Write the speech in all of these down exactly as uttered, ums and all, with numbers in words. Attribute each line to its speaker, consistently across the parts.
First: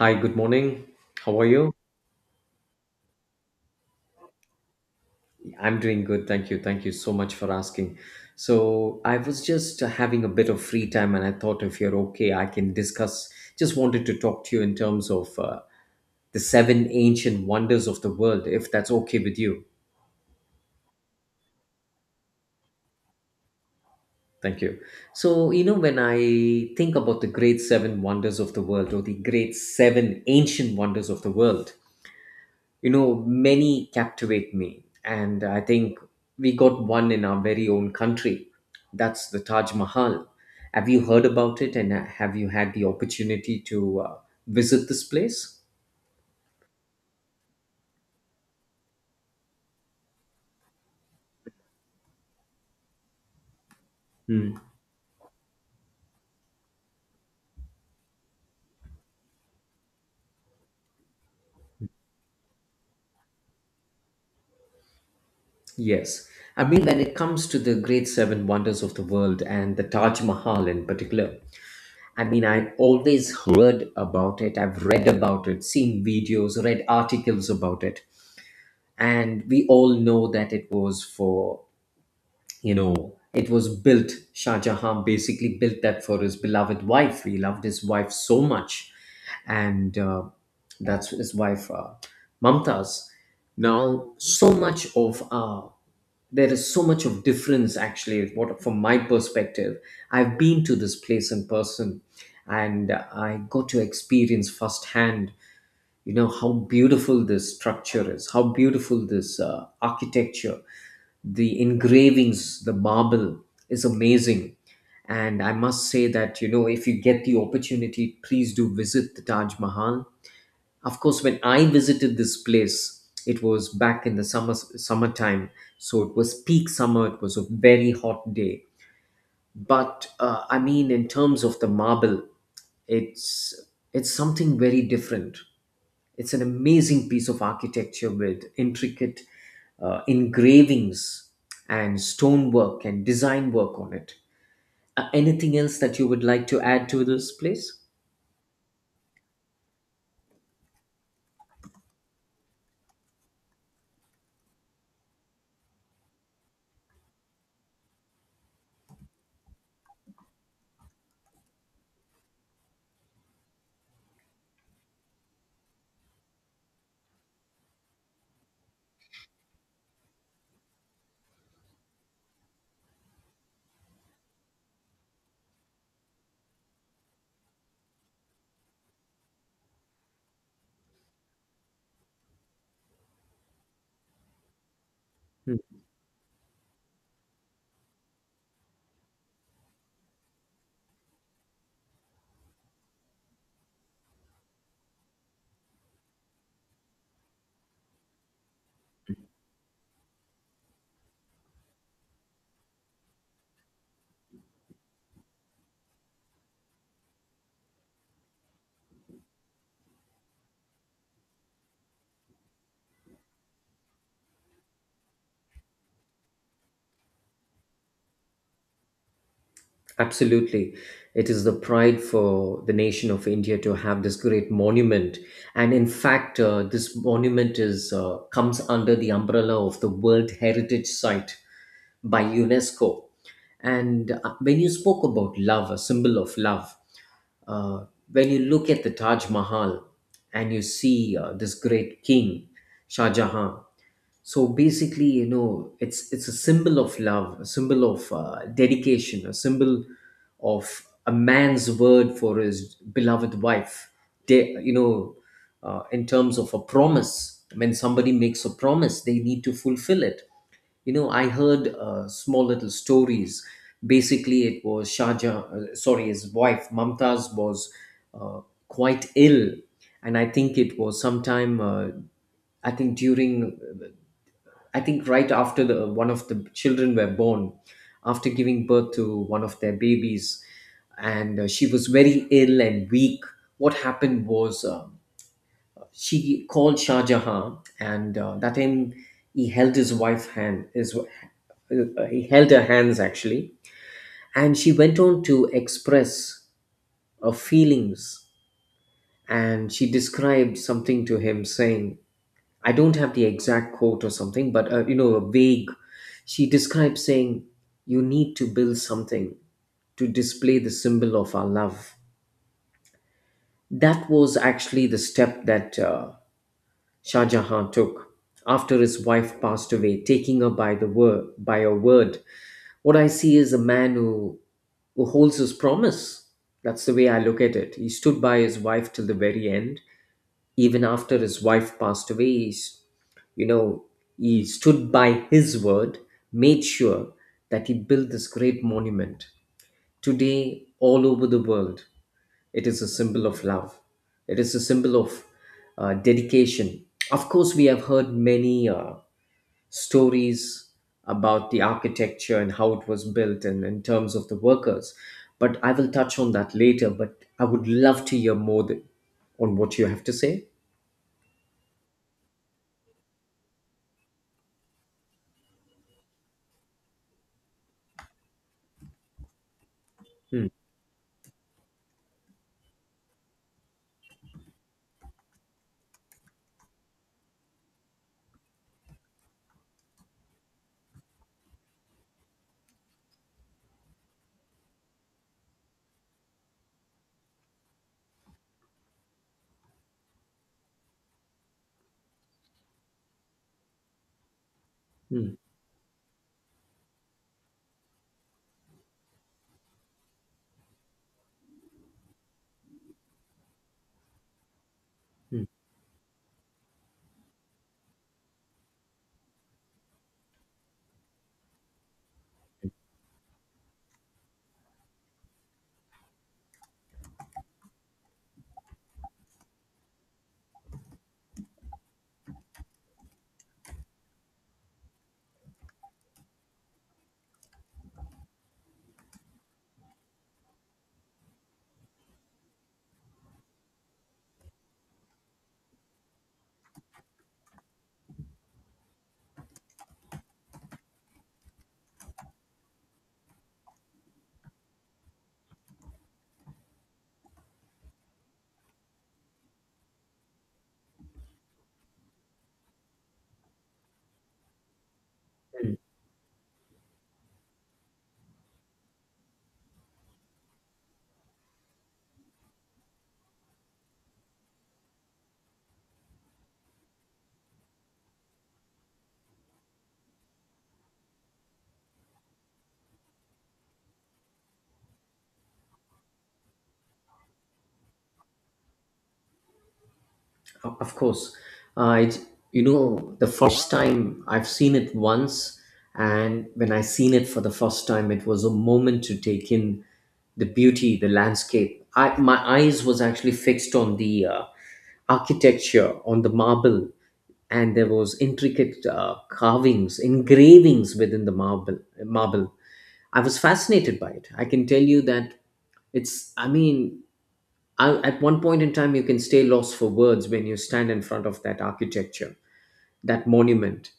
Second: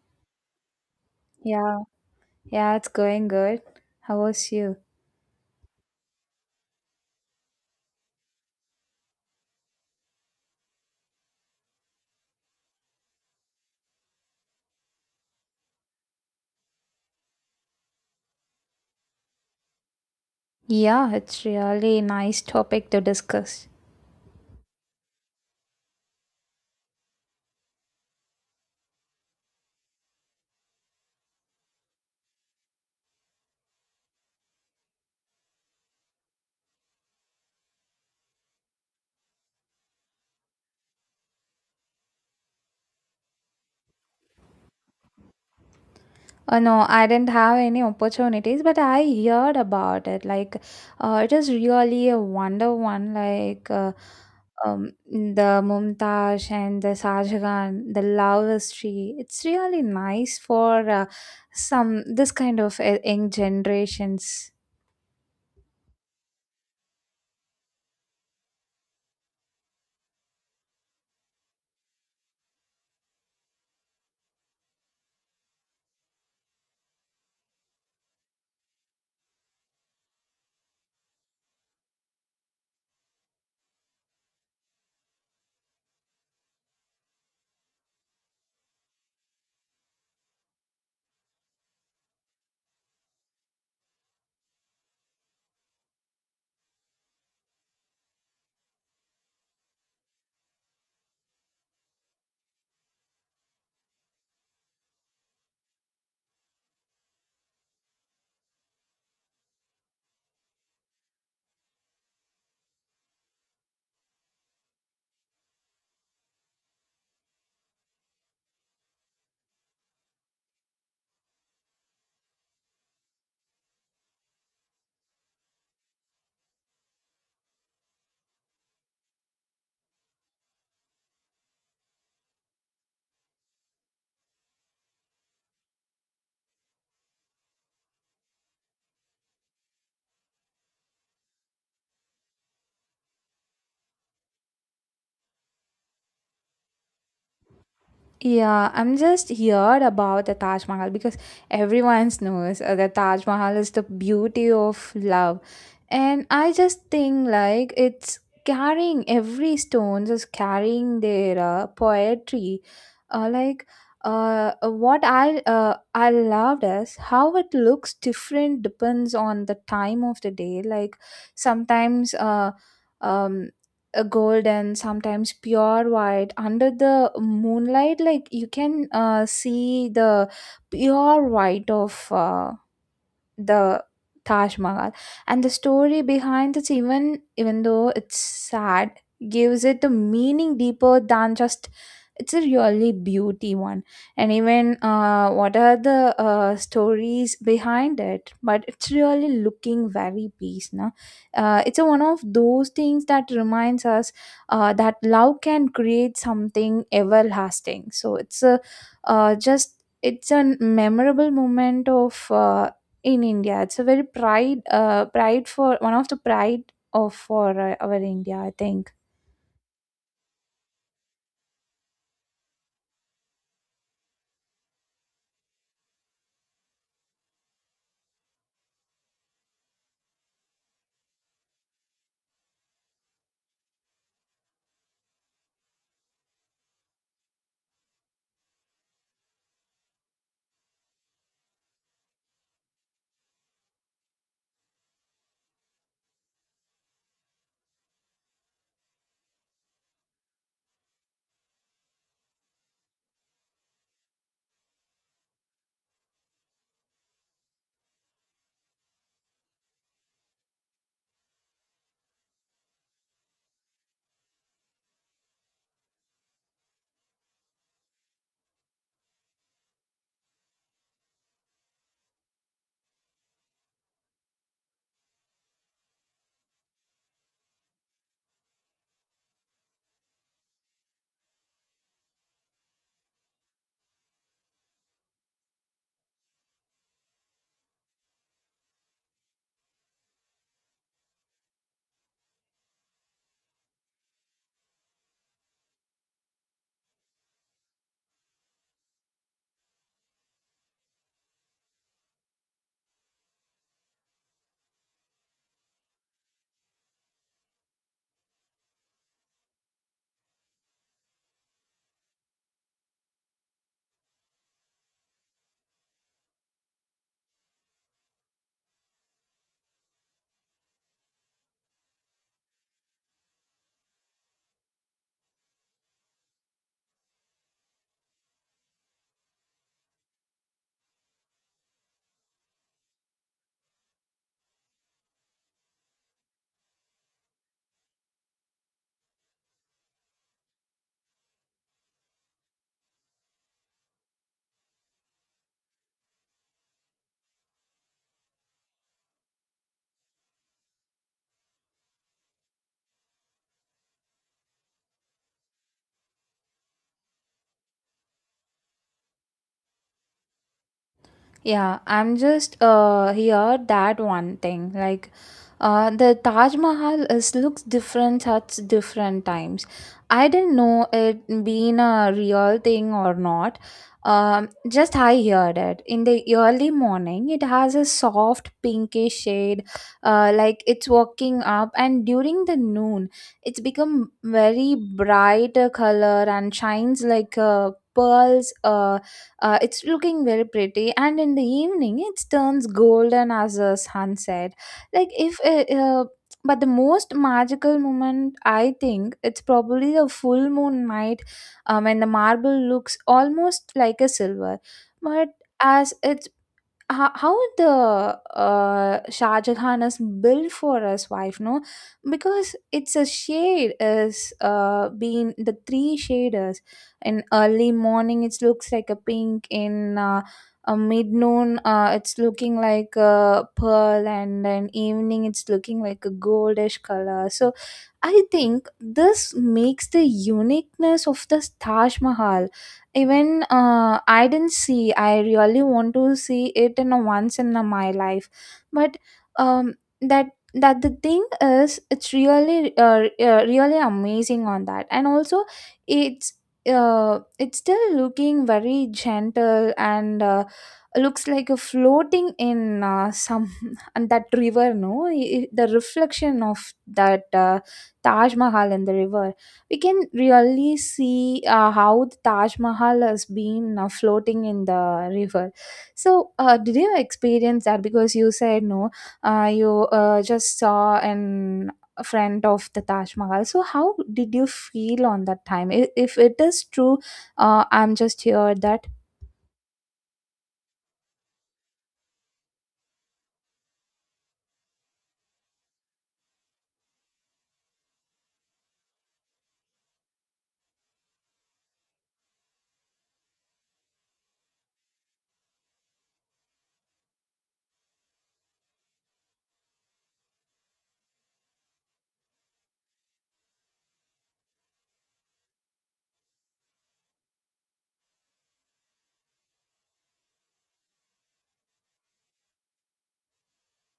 Speaker 1: Hi, good morning. How are you?
Speaker 2: Yeah, yeah, it's going good. How was you?
Speaker 1: I'm doing good. Thank you. Thank you so much for asking. So, I was just uh, having a bit of free time and I thought if you're okay, I can discuss. Just wanted to talk to you in terms of uh, the seven ancient wonders of the world, if that's okay with you.
Speaker 2: Yeah, it's really nice topic to discuss.
Speaker 1: Thank you. So, you know, when I think about the great seven wonders of the world or the great seven ancient wonders of the world, you know, many captivate me, and I think we got one in our very own country. That's the Taj Mahal. Have you heard about it? And uh, have you had the opportunity to uh, visit this place?
Speaker 2: Uh, no, I didn't have any opportunities, but I heard about it. Like, uh, it is really a wonder one. Like, uh,
Speaker 1: Hmm.
Speaker 2: um, the Mumtaz and the Sajgan, the love history. It's really nice for uh, some this kind of uh, young generations.
Speaker 1: Yes. I mean, when it comes to the great seven wonders of the world and the Taj Mahal in particular, I mean, I've always heard about it, I've read about it, seen videos, read articles about it. And we all know that it was for, you know, it was built, Shah Jahan basically built that for his beloved wife. He loved his wife so much. And uh, that's his wife, uh, Mumtaz. Now, so much of uh, there is so much of difference actually, what from my perspective, I've been to this place in person, and I got to experience firsthand, you know, how beautiful this structure is, how beautiful this uh, architecture, the engravings, the marble is amazing. And I must say that, you know, if you get the opportunity, please do visit the Taj Mahal. Of course, when I visited this place, it was back in the summer, summertime. So it was peak summer, it was a very hot day. But uh, I mean, in terms of the marble, it's it's something very different. It's an amazing piece of architecture with intricate uh, engravings and stonework and design work on it. Uh, anything else that you would like to add to this place?
Speaker 2: Yeah, I'm just here about the Taj Mahal because everyone knows uh, the Taj Mahal is the beauty of love. And I just think like it's carrying every stones is carrying their uh, poetry. Uh, like uh, what I uh, I loved is how it looks different depends on the time of the day. Like sometimes uh, um a gold and sometimes pure white under the moonlight like you can uh, see the pure white of uh, the Taj Mahal. And the
Speaker 1: Hmm.
Speaker 2: story behind it, even even though it's sad, gives it a meaning deeper than just it's a really beauty one. And even uh, what are the uh, stories behind it? But it's really looking very peace. No, uh, it's a, one of those things that reminds us uh, that love can create something everlasting. So it's a uh, just it's a memorable moment of uh, in India. It's a very pride, uh, pride for one of the pride of for uh, our India, I think.
Speaker 1: Absolutely. It is the pride for the nation of India to have this great monument. And in fact, uh, this monument is uh, comes under the umbrella of the World Heritage Site by UNESCO. And uh, when you spoke about love, a symbol of love, uh, when you look at the Taj Mahal and you see uh, this great king, Shah Jahan, so basically, you know, it's it's a symbol of love, a symbol of uh, dedication, a symbol of a man's word for his beloved wife. They, you know, uh, in terms of a promise, when somebody makes a promise, they need to fulfill it. You know, I heard uh, small little stories. Basically, it was Shahjahan, uh, sorry, his wife Mumtaz was uh, quite ill. And I think it was sometime uh, I think during, I think, right after the one of the children were born, after giving birth to one of their babies, and uh, she was very ill and weak. What happened was, um she called Shah Jahan, and uh, that time he held his wife's hand. His, uh, he held her hands actually, and she went on to express her feelings, and she described something to him, saying, I don't have the exact quote or something, but uh, you know, a vague. She describes saying, "You need to build something to display the symbol of our love." That was actually the step that uh, Shah Jahan took after his wife passed away, taking her by the word, by her word. What I see is a man who who holds his promise. That's the way I look at it. He stood by his wife till the very end. Even after his wife passed away, he's, you know, he stood by his word, made sure that he built this great monument. Today, all over the world, it is a symbol of love. It is a symbol of uh, dedication. Of course, we have heard many uh, stories about the architecture and how it was built and in terms of the workers, but I will touch on that later. But I would love to hear more th- on what you have to say.
Speaker 2: Yeah, I'm just uh here that one thing like uh the Taj Mahal is looks different at different times. I
Speaker 1: Hmm.
Speaker 2: didn't know it being a real thing or not. Um, just I heard it in the early morning. It has a soft pinkish shade, uh, like it's walking up, and during the noon, it's become very bright uh, color and shines like uh, pearls, uh, uh, It's looking very pretty, and in the evening, it turns golden as a sunset. Like
Speaker 1: Hmm.
Speaker 2: if, uh, uh, but the most magical moment, I think, it's probably a full moon night, um, when the marble looks almost like a silver. But
Speaker 1: Mm,
Speaker 2: as it, how, how the uh, Shah Jahan is built for his wife, no? Because it's a shade is uh being the three shaders. In early morning, it looks like a pink. In uh, a mid noon, uh, it's looking like a pearl, and in evening, it's looking like a goldish color. So I think this makes the uniqueness of the Taj Mahal. Even uh, I didn't see. I really want to see it in a once in a my life. But um, that that the thing is, it's really uh, uh, really amazing on that, and also it's uh, it's still looking very gentle and uh, looks like a floating in uh, some and that river. No, I- I- the
Speaker 1: mm.
Speaker 2: reflection of that. Uh, Taj Mahal in the river, we can really see uh, how the Taj Mahal has been uh, floating in the river. So, uh, did you experience that? Because you said no, uh, you uh, just saw an a friend of the Taj Mahal. So, how did you feel on that time? I- If it is true, uh, I'm just here that.
Speaker 1: O- Of course, uh, it, you know, the first time I've seen it once, and when I seen it for the first time, it was a moment to take in the beauty, the landscape. I My eyes was actually fixed on the uh, architecture, on the marble, and there was intricate uh, carvings, engravings within the marble. Marble. I was fascinated by it. I can tell you that it's. I mean, I, at one point in time, you can stay lost for words when you stand in front of that architecture, that monument.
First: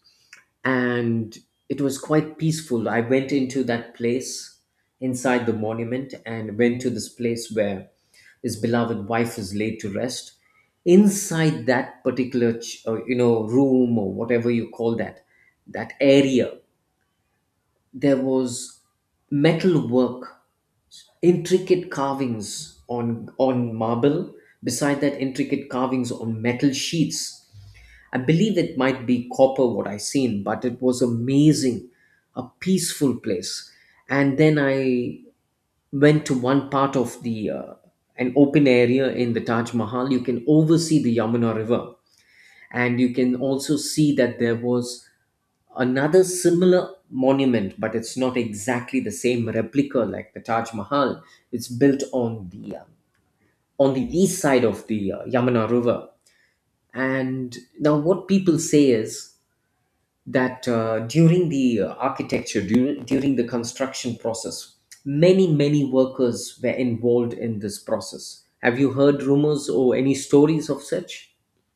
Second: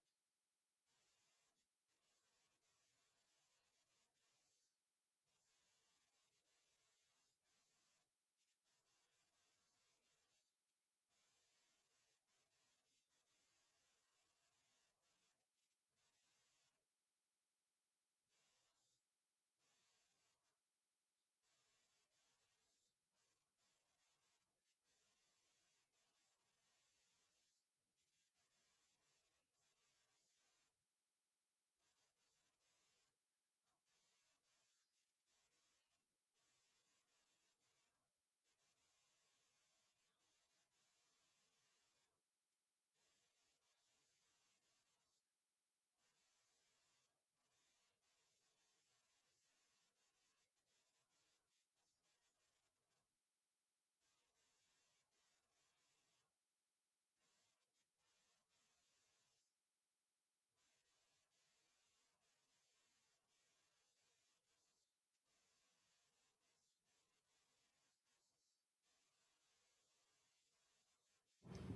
Speaker 1: And it was quite peaceful. I went into that place inside the monument and went to this place where his beloved wife is laid to rest. Inside that particular, ch- uh, you know, room or whatever you call that, that area, there was metal work, intricate carvings on on marble. Beside that, intricate carvings on metal sheets. I believe it might be copper what I seen, but it was amazing, a peaceful place. And then I went to one part of the uh, an open area in the Taj Mahal. You can oversee the Yamuna River, and you can also see that there was another similar monument, but it's not exactly the same replica like the Taj Mahal. It's built on the uh, on the east side of the uh, Yamuna River. And now what people say is that uh, during the uh, architecture during, during the construction process, many many workers were involved in this process. Have you heard rumors or any stories of such?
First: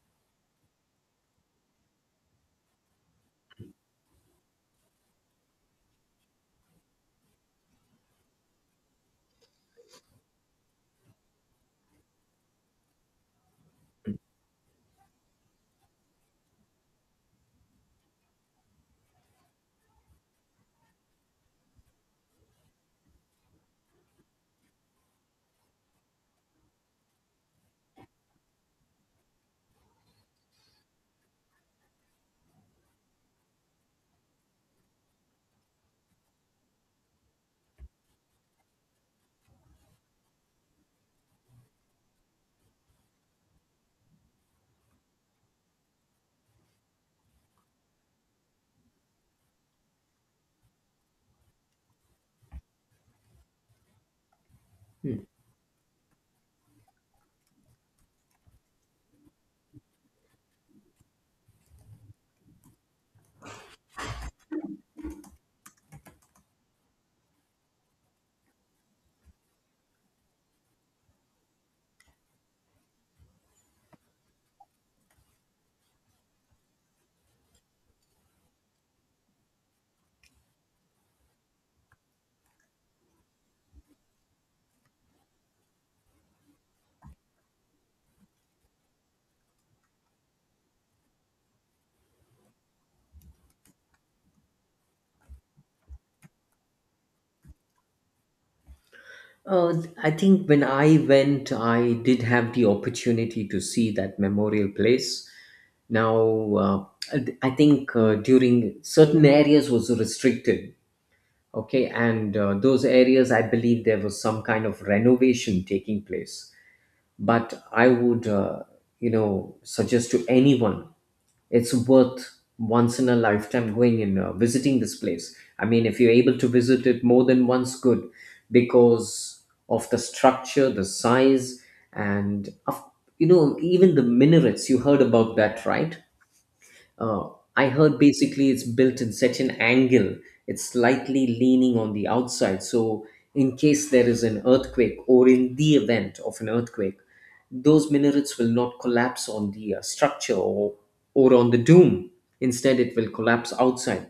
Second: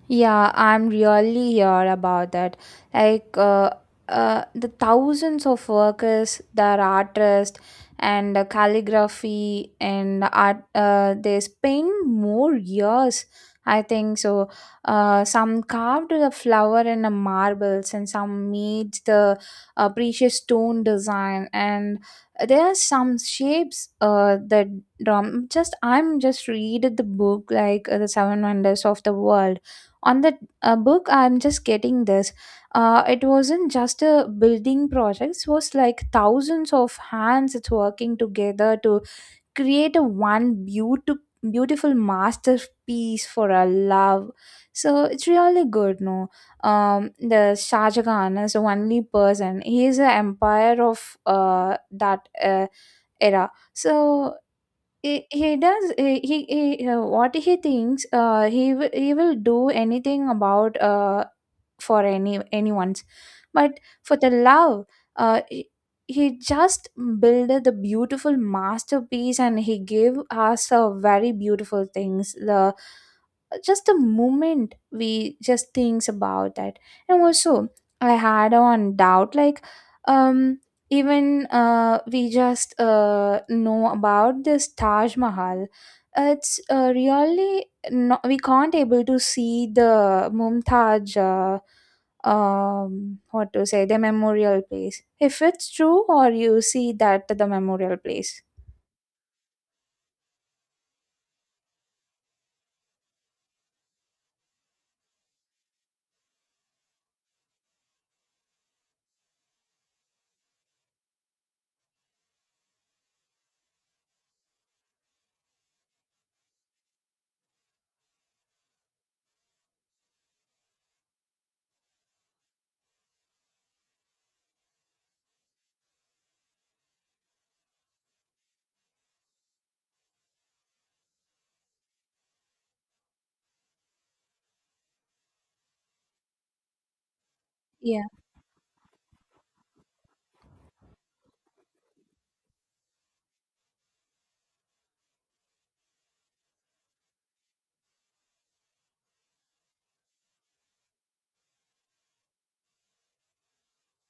Speaker 2: Yeah, I'm really here about that. Like uh, uh, the thousands of workers, that artists, and uh, calligraphy and art. Uh, they spend more years, I think. So, uh, some carved the flower in the marbles, and some made the uh, precious stone design. And there are some shapes uh, that drum. Just I'm just read the book like uh, the Seven Wonders of the World on the uh, book. I'm just getting this. Uh, it wasn't just a building project. It was like thousands of hands it's working together to create a one beautiful beautiful masterpiece for our love. So it's really good, no. Um the Shah Jahan is the only person. He is an empire of uh that uh, era. So, he, he does he, he, he uh, what he thinks, uh, he w- he will do anything about uh, for any anyone's, but for the love, uh, he, he just built the beautiful masterpiece and he gave us a very beautiful things, the just the moment we just thinks about that. And also I had one doubt like, um even uh, we just uh, know about this Taj Mahal. It's uh, really not, we can't able to see the Mumtaj. Uh, um, what to say? The memorial place. If it's true, or you see that the memorial place.
Speaker 1: Uh, I think when I went, I did have the opportunity to see that memorial place. Now, uh, I think uh, during certain areas was restricted. Okay, and uh, those areas, I believe there was some kind of renovation taking place. But I would, uh, you know, suggest to anyone, it's worth once in a lifetime going and uh, visiting this place. I mean, if you're able to visit it more than once, good, because of the structure, the size, and of, you know, even the minarets. You heard about that, right? Uh, I heard
Speaker 2: Yeah.
Speaker 1: basically it's built in such an angle, it's slightly leaning on the outside. So, in case there is an earthquake or in the event of an earthquake, those minarets will not collapse on the uh, structure, or, or on the dome. Instead, it will collapse outside.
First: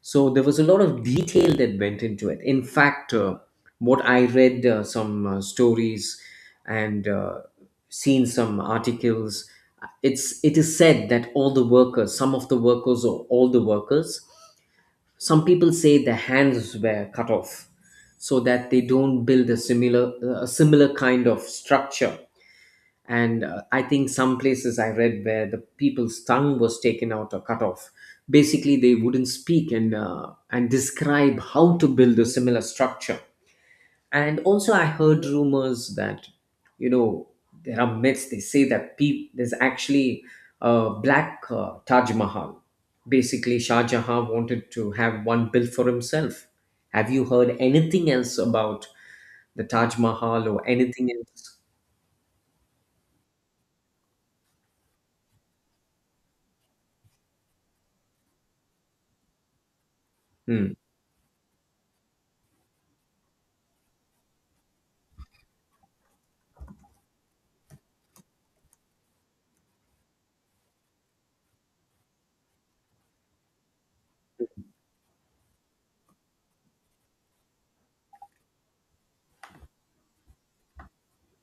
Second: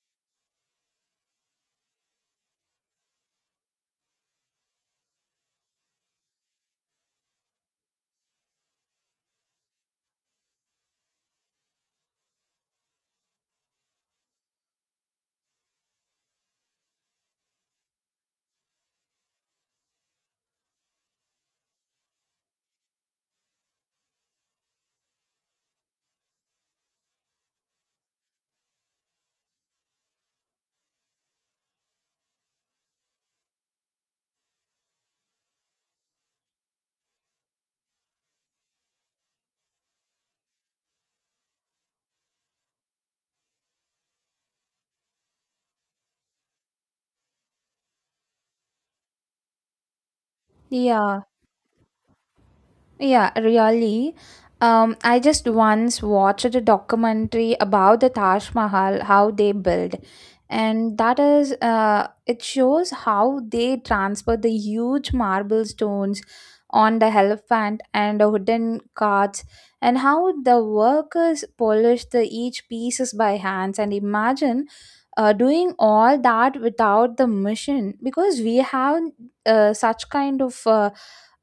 Speaker 1: So there was a lot of detail that went into it. In fact, uh, what I read, uh, some uh, stories, and uh, seen some articles, it's it is said that all the workers, some of the workers or all the workers, some people say their hands were cut off so that they don't build a similar a similar kind of structure. And uh, I think some places I read where the people's tongue was taken out or cut off, basically they wouldn't speak and uh, and describe how to build a similar structure. And also I heard rumors that, you know, there are myths. They say that peop there's actually a black uh, Taj Mahal. Basically, Shah Jahan wanted to have one built for himself. Have you heard anything else about the Taj Mahal or anything
Speaker 2: Yeah.
Speaker 1: else?
Speaker 2: Yeah, really. Um, I just once watched a documentary about the Taj Mahal, how they build,
Speaker 1: Hmm,
Speaker 2: and that is, uh, it shows how they transfer the huge marble stones on the elephant and the wooden carts, and how the workers polish the each pieces by hands. And imagine uh, doing all that without the machine, because we have uh, such kind of. Uh,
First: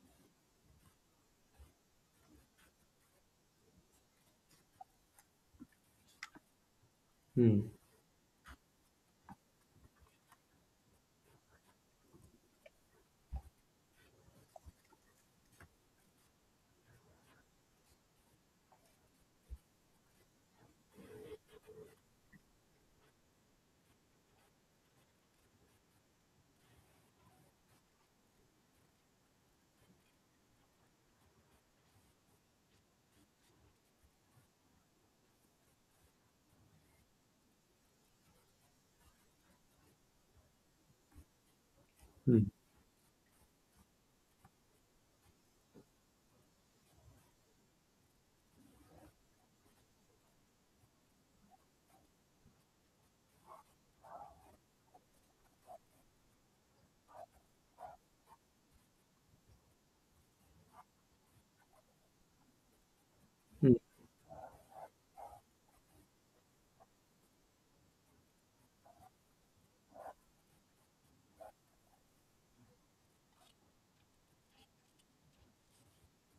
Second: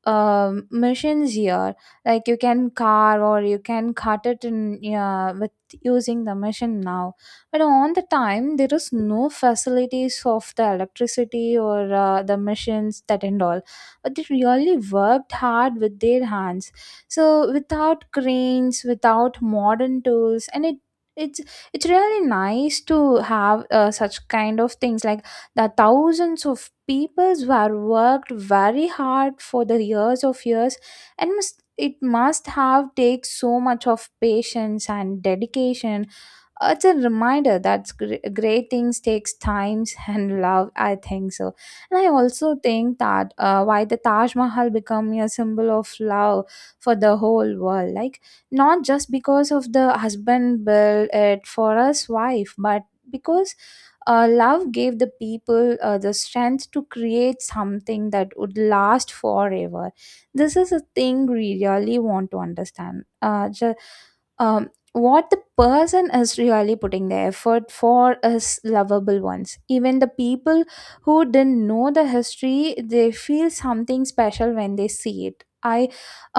Speaker 2: um, Machines here. Like you can carve or you can cut it in, yeah, with using the machine now.
Speaker 1: hmm,
Speaker 2: But on the time, there is no facilities of the electricity or uh, the machines that and all. But they really worked hard with their hands. So without cranes, without modern tools, and it it's it's really nice to have uh, such kind of things like the thousands of peoples were worked very hard for the years of years, and must, it must have take so much of patience and dedication. It's a reminder that gr- great things takes times and love, I think so. And I
Speaker 1: hmm,
Speaker 2: also think that uh, why the Taj Mahal become a symbol of love for the whole world, like not just because of the husband built it for his wife, but because uh, love gave the people uh, the strength to create something that would last forever. This is a thing we really want to understand. uh,
Speaker 1: hmm.
Speaker 2: ju- um, what the person is really putting the effort for is lovable ones. Even the people who didn't know the history, they feel something special when they see it. I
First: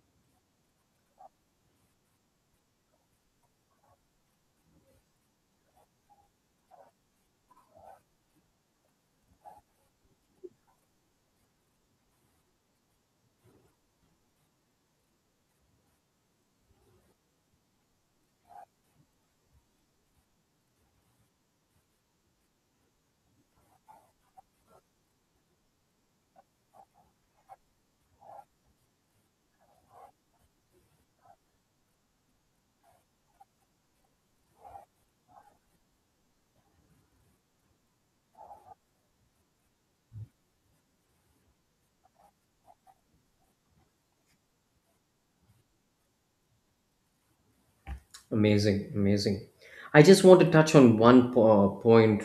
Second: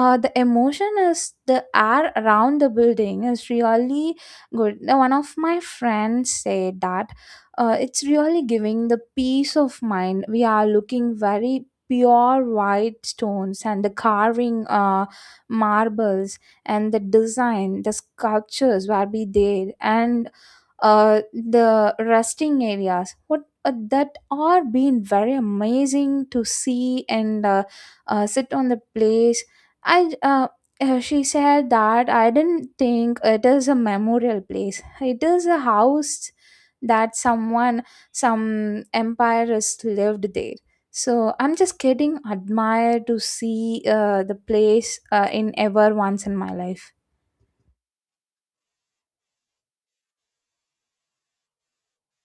Speaker 2: uh, The emotion is the air around the building is really good. Now, one of my friends said that uh, it's really giving the peace of mind. We are looking very pure white stones and the carving uh, marbles, and the design, the sculptures will be there, and uh, the resting areas what uh, that are being very amazing to see, and uh, uh, sit on the place. I uh, uh, She said that I didn't think it is a memorial place, it is a house that someone some empires lived there. So I'm just kidding. Admire to see uh, the place uh, in ever once in my life.
Speaker 1: Amazing, amazing. I just want to touch on one po- uh, point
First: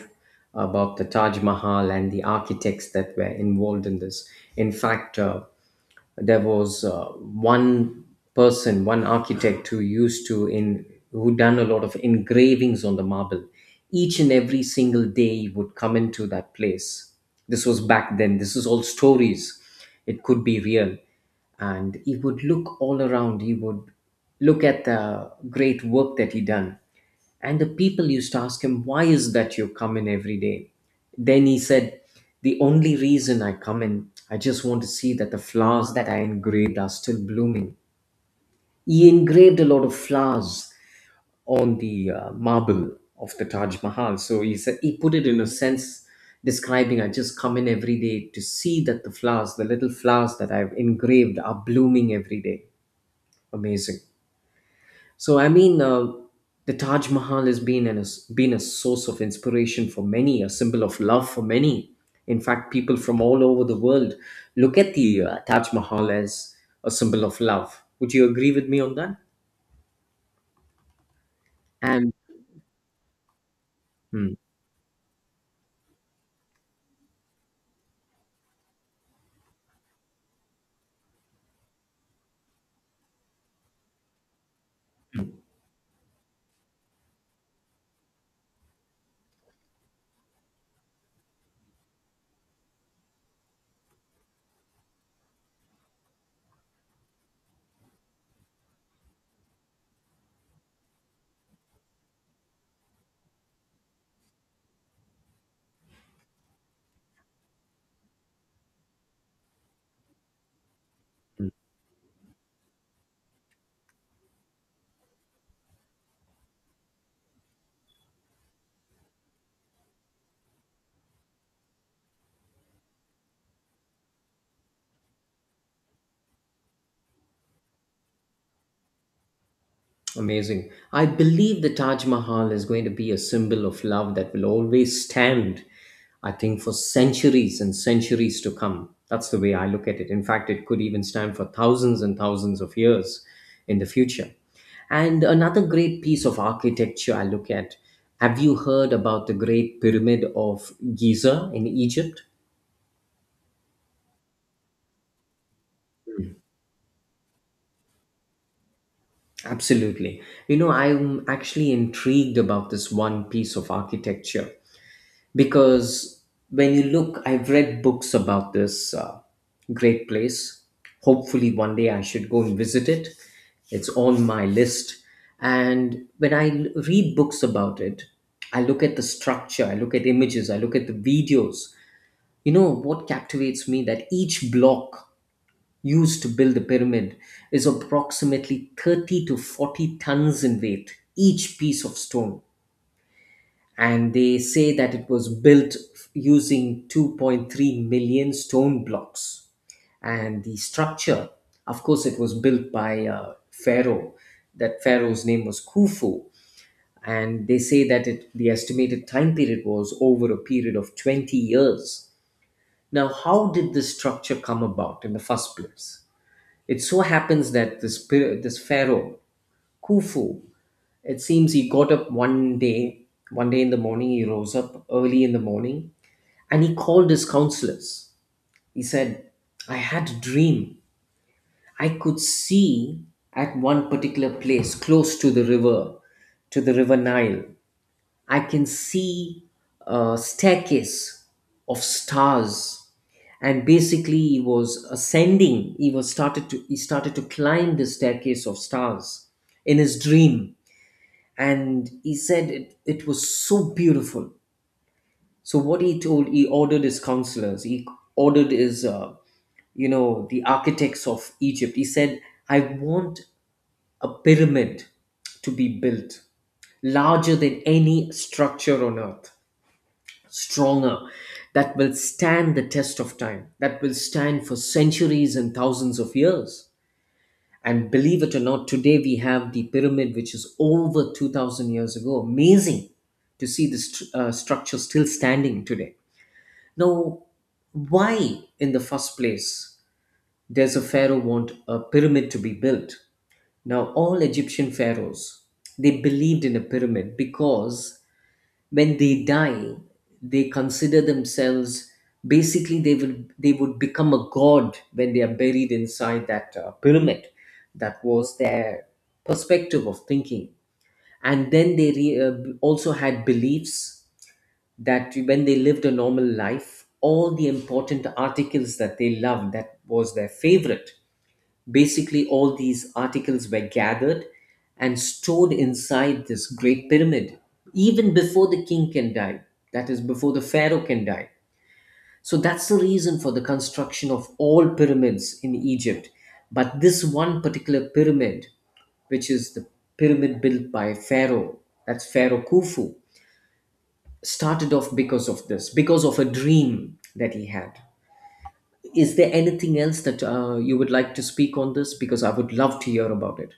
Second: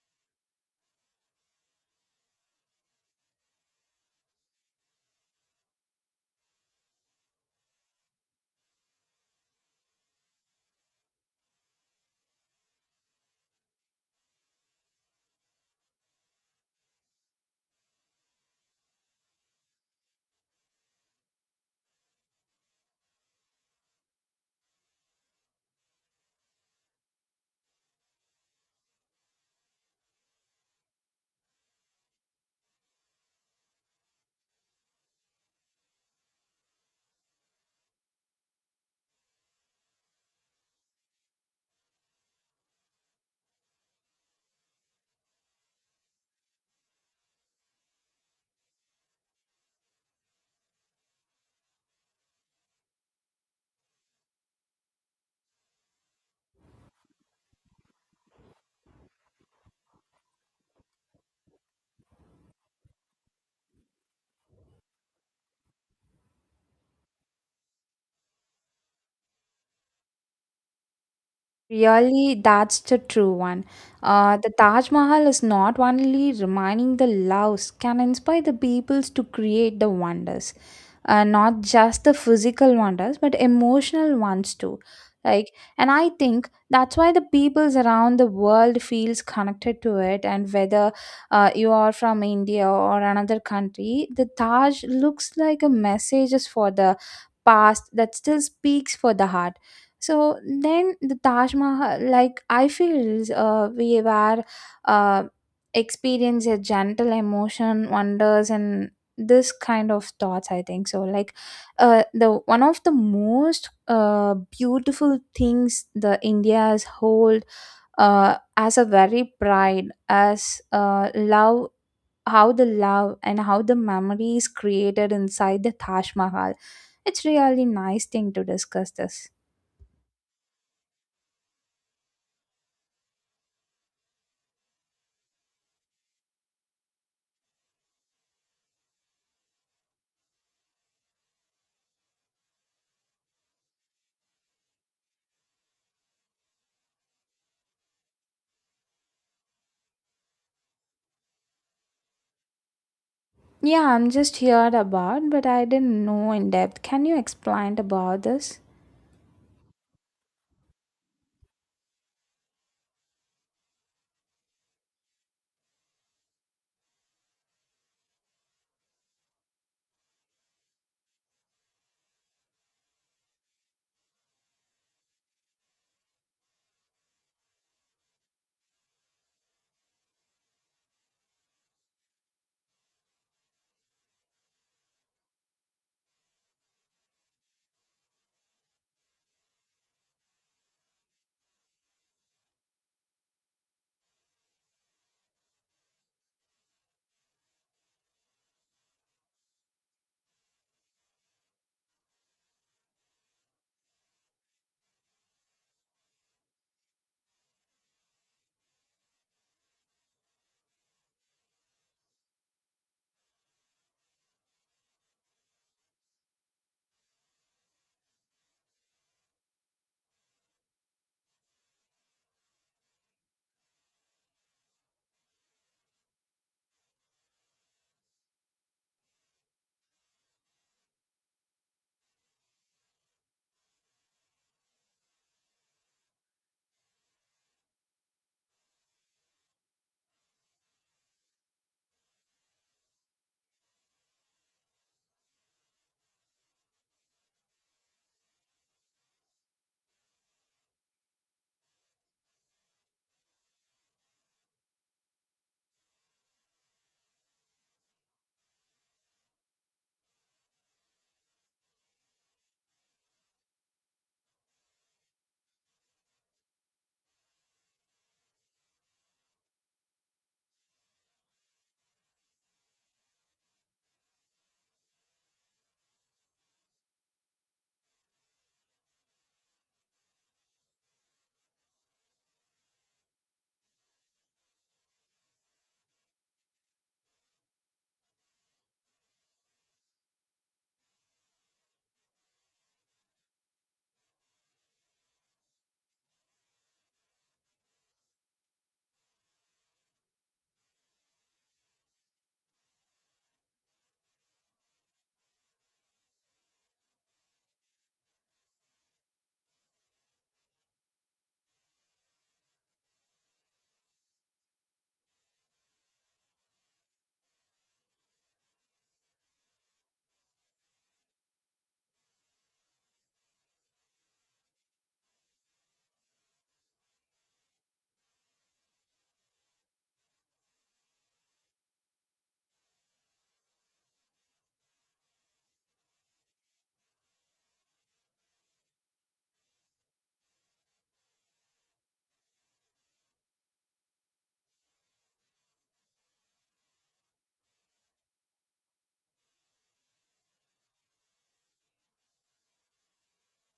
Speaker 1: about the Taj Mahal and the architects that were involved in this. In fact, uh, there was uh, one person, one architect who used to in who done a lot of engravings on the marble. Each and every single day he would come into that place. This was back then. This is all stories. It could be real. And he would look all around. He would look at the great work that he done, and the people used to ask him, "Why is that you come in every day?" Then he said, "The only reason I come in, I just want to see that the flowers that I engraved are still blooming." He engraved a lot of flowers on the uh, marble of the Taj Mahal. So he said, he put it in a sense, describing, "I just come in every day to see that the flowers, the little flowers that I've engraved, are blooming every day." Amazing. So I mean, uh, the Taj Mahal has been an, been a source of inspiration for many, a symbol of love for many. In fact, people from all over the world look at the uh, Taj Mahal as a symbol of love. Would you agree with me on that? And
Speaker 2: Really, that's the true one.
Speaker 1: hmm.
Speaker 2: Uh, the Taj Mahal is not only reminding the loves, can inspire the peoples to create the wonders, uh, not just the physical wonders but emotional ones too. Like, and I think that's why the peoples around the world feels connected to it, and whether uh, you are from India or another country, the Taj looks like a message is for the past that still speaks for the heart. So then the Taj Mahal, like I feel uh, we were uh, experience a gentle emotion wonders and this kind of thoughts, I think so. Like uh the one of the most uh beautiful things the India's hold uh as a very pride as uh love, how the love and how the memory is created inside the Taj Mahal. It's really nice thing to discuss this.
Speaker 1: Amazing. I believe the Taj Mahal is going to be a symbol of love that will always stand, I think, for centuries and centuries to come. That's the way I look at it. In fact, it could even stand for thousands and thousands of years in the future. And another great piece of architecture I look at. Have you heard about the Great Pyramid of Giza in Egypt?
Speaker 2: Yeah, I'm just heard about, but I didn't know in depth. Can you explain about this?
Speaker 1: Absolutely. You know, I'm actually intrigued about this one piece of architecture because when you look, I've read books about this uh, great place. Hopefully one day I should go and visit it. It's on my list. And when i l- read books about it, I look at the structure, I look at images, I look at the videos. You know what captivates me, that each block used to build the pyramid is approximately thirty to forty tons in weight, each piece of stone. And they say that it was built f- using two point three million stone blocks. And the structure, of course, it was built by uh, pharaoh. That pharaoh's name was Khufu. And they say that it, the estimated time period was over a period of twenty years. Now, how did this structure come about in the first place? It so happens that this pir- this Pharaoh Khufu, it seems he got up one day. One day in the morning, he rose up early in the morning, and he called his counselors. He said, I had a dream. I could see at one particular place close to the river, to the river Nile, I can see a staircase of stars. And basically he was ascending. He was started to he started to climb the staircase of stars in his dream. And he said it, it was so beautiful. So what he told, he ordered his counselors, he ordered his uh, you know the architects of Egypt. He said, I want a pyramid to be built, larger than any structure on earth, stronger, that will stand the test of time, that will stand for centuries and thousands of years. And believe it or not, today we have the pyramid which is over two thousand years ago. Amazing to see this stru- uh, structure still standing today. Now, why in the first place there's a pharaoh want a pyramid to be built? Now, all Egyptian pharaohs, they believed in a pyramid because when they die, they consider themselves basically they will they would become a god when they are buried inside that uh, pyramid. That was their perspective of thinking, and then they re, uh, also had beliefs that when they lived a normal life, all the important articles that they loved, that was their favorite. Basically, all these articles were gathered and stored inside this great pyramid, even before the king can die. That is, before the pharaoh can die. So that's the reason for the construction of all pyramids in Egypt. But this one particular pyramid, which is the pyramid built by Pharaoh, that's Pharaoh Khufu, started off because of this, because of a dream that he had. Is there anything else that uh, you would like to speak on this? Because I would love to hear about it.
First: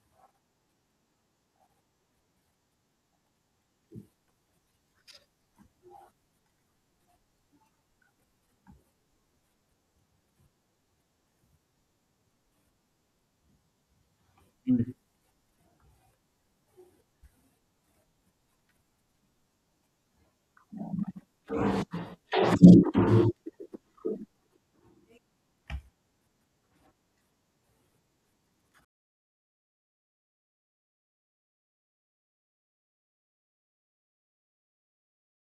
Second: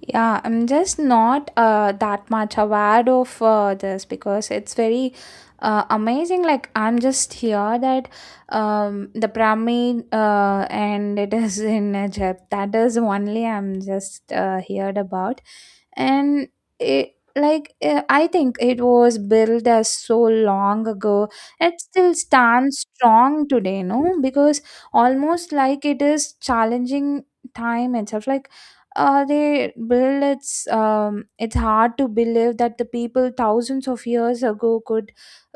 Speaker 2: Yeah, I'm just not uh, that much aware of uh, this, because it's very uh, amazing. Like I'm just here that, um, the pyramid uh, and it is in Egypt. That is only I'm just uh, heard about. And it like eh, I think it was built as so long ago, it still stands strong today, no? Because almost like it is challenging time itself. Like uh, they build it's um it's hard to believe that the people thousands of years ago could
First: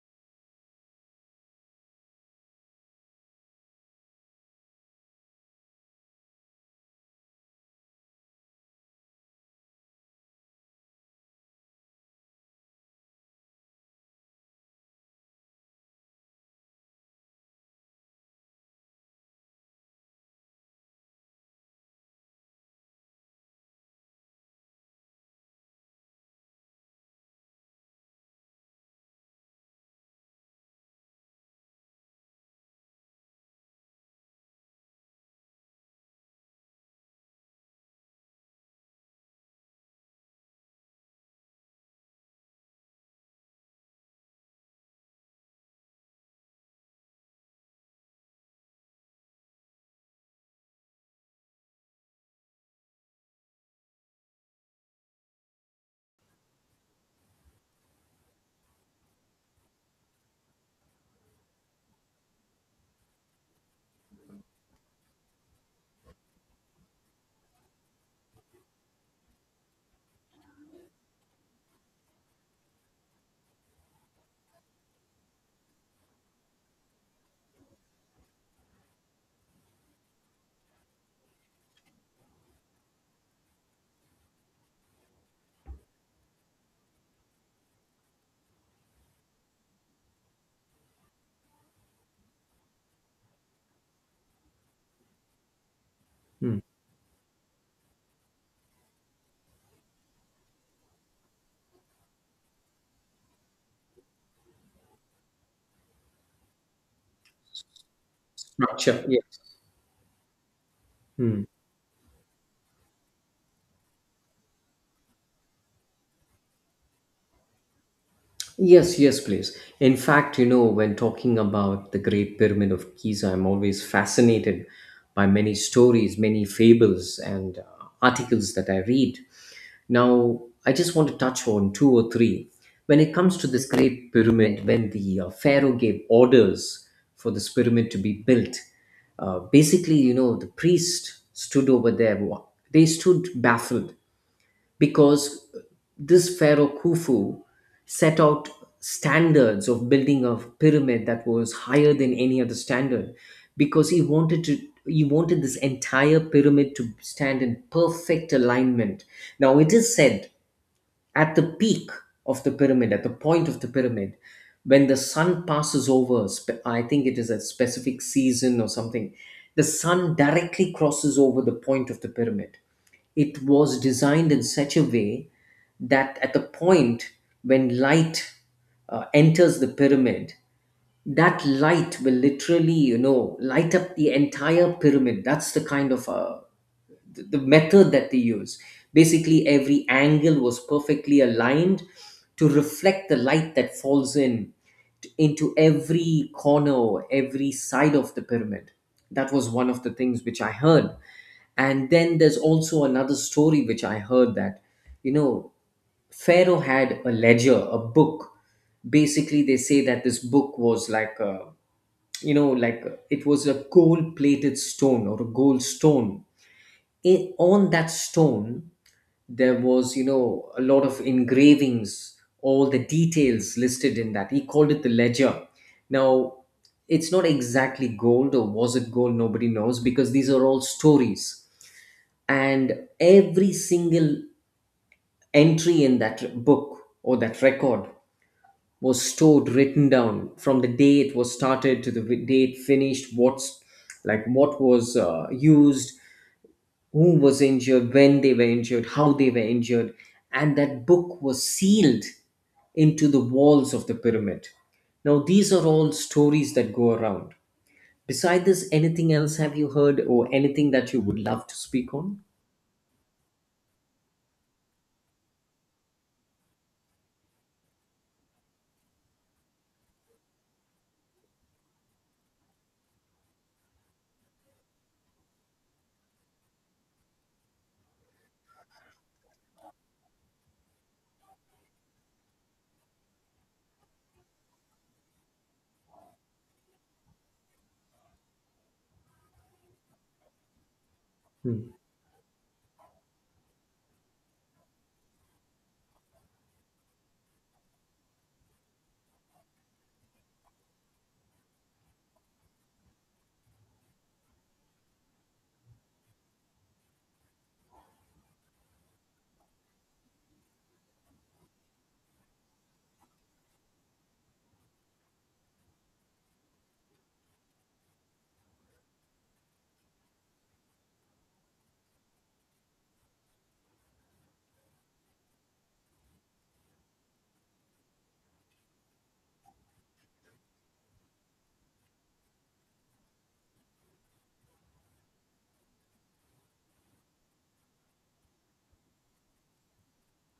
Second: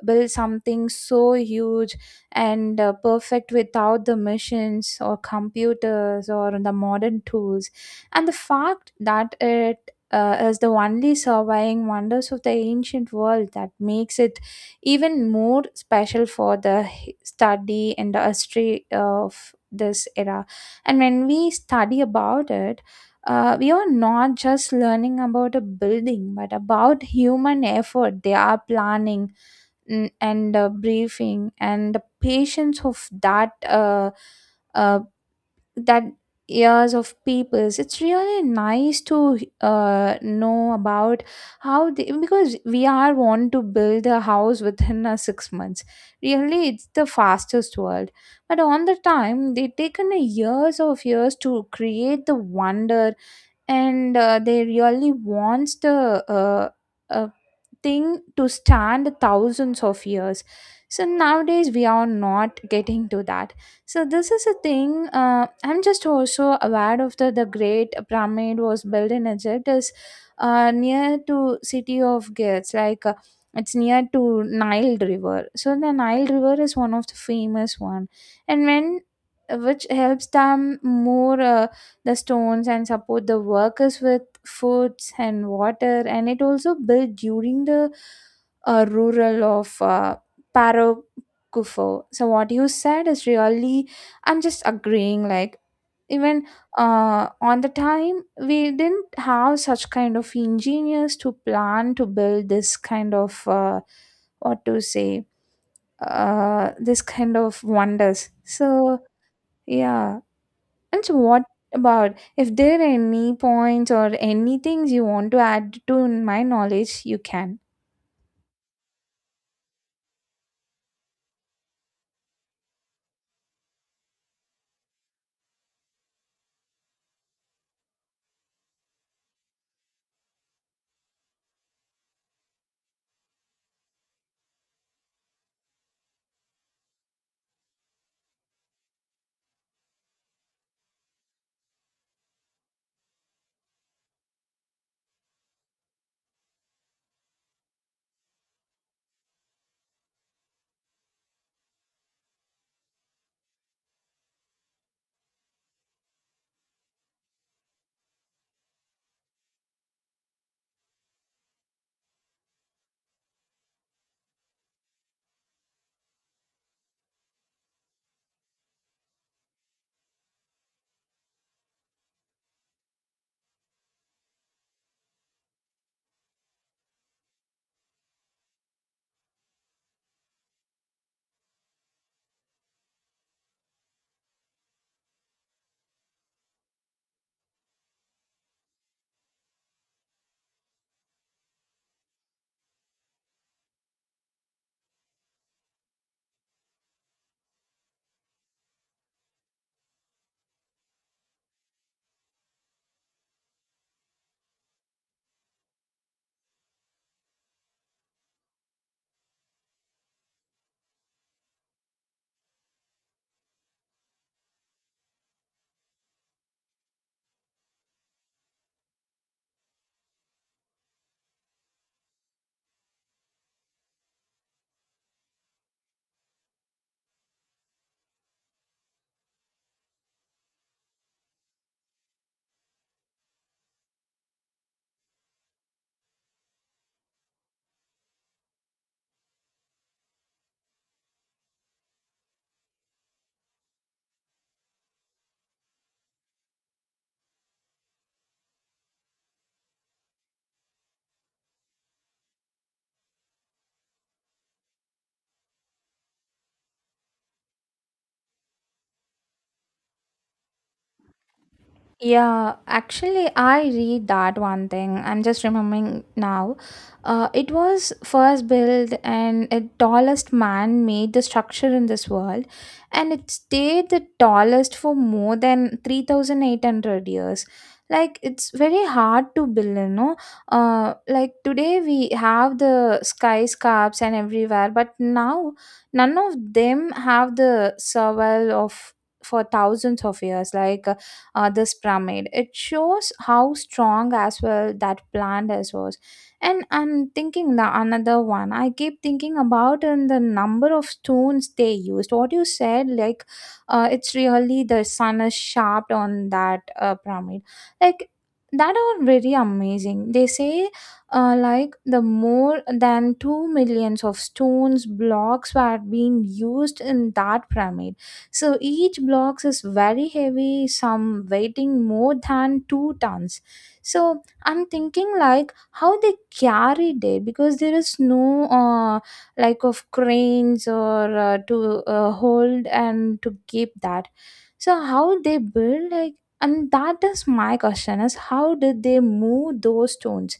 Speaker 2: build something so huge and uh, perfect without the machines or computers or the modern tools. And the fact that it uh, as the only surviving wonders of the ancient world, that makes it even more special for the hi- study and the history of this era. And when we study about it, uh, we are not just learning about a building, but about human effort. They are planning, mm, and uh, briefing and the patience of that uh, uh, that years of peoples. It's really nice to uh, know about how they, because we are want to build a house within a six months. Really, it's the fastest world, but on the time they taken a years of years to create the wonder. And uh, they really wants the uh, uh, thing to stand thousands of years, so nowadays we are not getting to that. So this is a thing. uh, I'm just also aware of the the great pyramid was built in Egypt, is uh, near to city of gates, like uh, it's near to Nile river. So the Nile river is one of the famous one, and when, which helps them more, uh, the stones and support the workers with foods and water. And it also built during the uh, rural of uh, Parokufo. So what you said is really, I'm just agreeing, like, even
Speaker 1: Mm.
Speaker 2: uh, on the time we didn't have such kind of engineers to plan to build this kind of, uh, what to say, uh, this kind of wonders. So
Speaker 1: Structure, yes.
Speaker 2: yeah. And so what about, if there are any points or any things you want to add to my knowledge, you can.
Speaker 1: Yes, yes, please. In fact, you know, when talking about the Great Pyramid of Giza, I'm always fascinated by many stories, many fables, and uh, articles that I read. Now, I just want to touch on two or three. When it comes to this Great Pyramid, when the uh, Pharaoh gave orders for this pyramid to be built, uh, basically, you know, the priest stood over there. wa- They stood baffled because this Pharaoh Khufu set out standards of building a pyramid that was higher than any other standard because he wanted to he wanted this entire pyramid to stand in perfect alignment. Now it is said, at the peak of the pyramid, at the point of the pyramid, when the sun passes over, spe- I think it is a specific season or something, the sun directly crosses over the point of the pyramid. It was designed in such a way that at the point when light uh, enters the pyramid, that light will literally, you know, light up the entire pyramid. That's the kind of uh, th- the method that they use. Basically, every angle was perfectly aligned to reflect the light that falls in t- into every corner, every side of the pyramid. That was one of the things which I heard. And then there's also another story which I heard that, you know, Pharaoh had a ledger, a book. Basically, they say that this book was like a, you know, like a- it was a gold plated stone or a gold stone. In, on that stone, there was you know a lot of engravings, all the details listed in that, he called it the ledger. Now, it's not exactly gold, or was it gold, nobody knows, because these are all stories. And every single entry in that book or that record was stored, written down, from the day it was started to the day it finished, what's like what was uh, used, who was injured, when they were injured, how they were injured. And that book was sealed into the walls of the pyramid. Now, these are all stories that go around. Beside this, anything else have you heard or anything that you would love to speak on?
Speaker 2: Yeah, actually, I read that one thing, I'm just remembering now. Uh, it was first built and a tallest man made the structure in this world, and it stayed the tallest for more than three thousand eight hundred years. Like, it's very hard to build, you know. Uh, like, today we have the skyscrapers and everywhere, but now none of them have the survival of for thousands of years. Like, uh, uh, this
Speaker 1: Hmm.
Speaker 2: pyramid. It shows how strong as well that plant as was. And I'm thinking the another one I keep thinking about, and the number of stones they used. What you said, like, uh, it's really the sun is sharp on that uh, pyramid. Like, that are very amazing. They say, uh, like the more than two million of stones blocks were being used in that pyramid. So each blocks is very heavy, some weighing more than two tons. So I'm thinking like how they carried it, because there is no, uh, like, of cranes or uh, to uh, hold and to keep that. So how they build, like, and that is my question, is how did they move those stones?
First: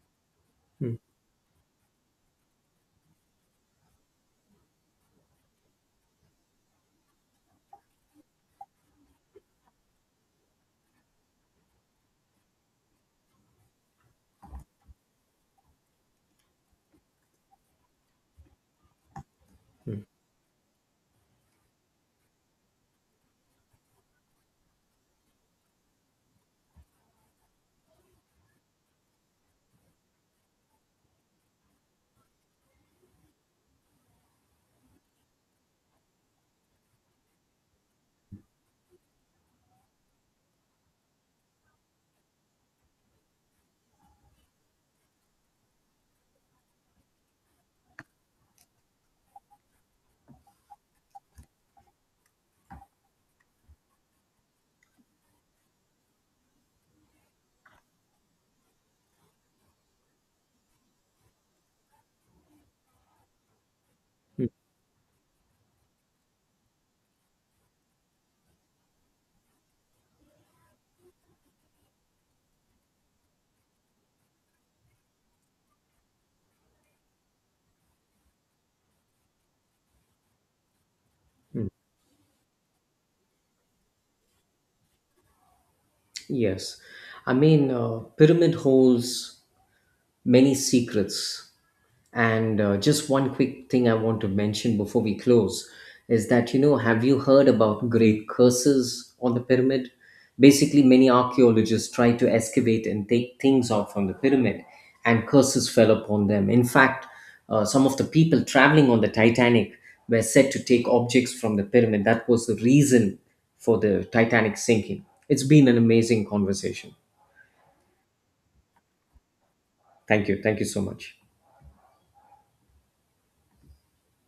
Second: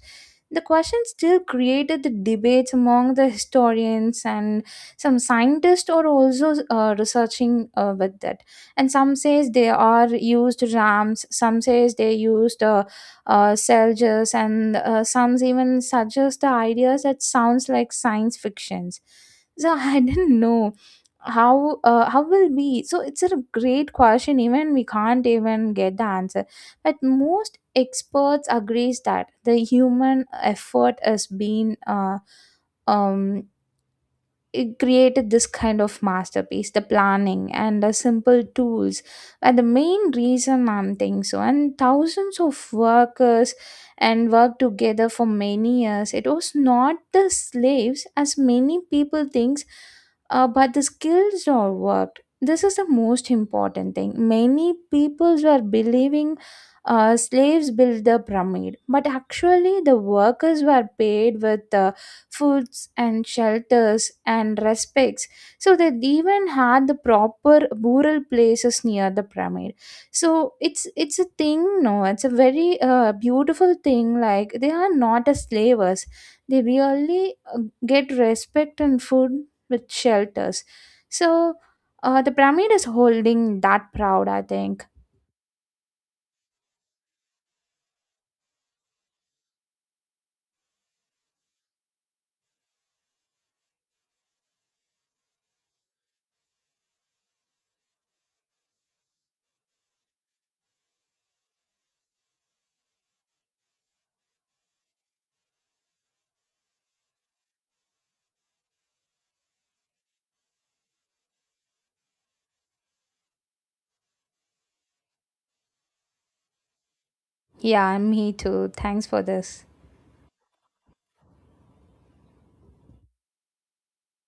Speaker 2: The
Speaker 1: Hmm.
Speaker 2: question still created the debates among the historians, and some scientists are also uh, researching uh, with that. And some says they are used rams, some says they used uh, uh, soldiers, and uh, some even suggest the ideas that sounds like science fictions. So I didn't know how, uh, how will be. So it's a great question, even we can't even get the answer. But most experts agrees that the human effort is being, uh, um it created this kind of masterpiece. The planning and the simple tools are the main reason, I'm thinking so. And thousands of workers and worked together for many years. It was not the slaves as many people thinks, uh, but the skills are worked. This is the most important thing. Many peoples were believing uh, slaves built the pyramid, but actually the workers were paid with uh, foods and shelters
Speaker 1: Hmm.
Speaker 2: and respects. So they even had the proper burial places near the pyramid. So it's it's a thing, no, it's a very uh, beautiful thing. Like, they are not as slavers, they really uh, get respect and food with shelters. So
Speaker 1: Hmm.
Speaker 2: uh, the pyramid is holding that proud, I think.
Speaker 1: Yes. I mean, uh, pyramid holes, many secrets. And uh, just one quick thing I want to mention before we close is that, you know, have you heard about great curses on the pyramid? Basically, many archaeologists tried to excavate and take things out from the pyramid, and curses fell upon them. In fact, uh, some of the people traveling on the Titanic were said to take objects from the pyramid. That was the reason for the Titanic sinking. It's been an amazing conversation.
Speaker 2: Yeah, me too, thanks for this.
Speaker 1: Thank you. Thank you so much.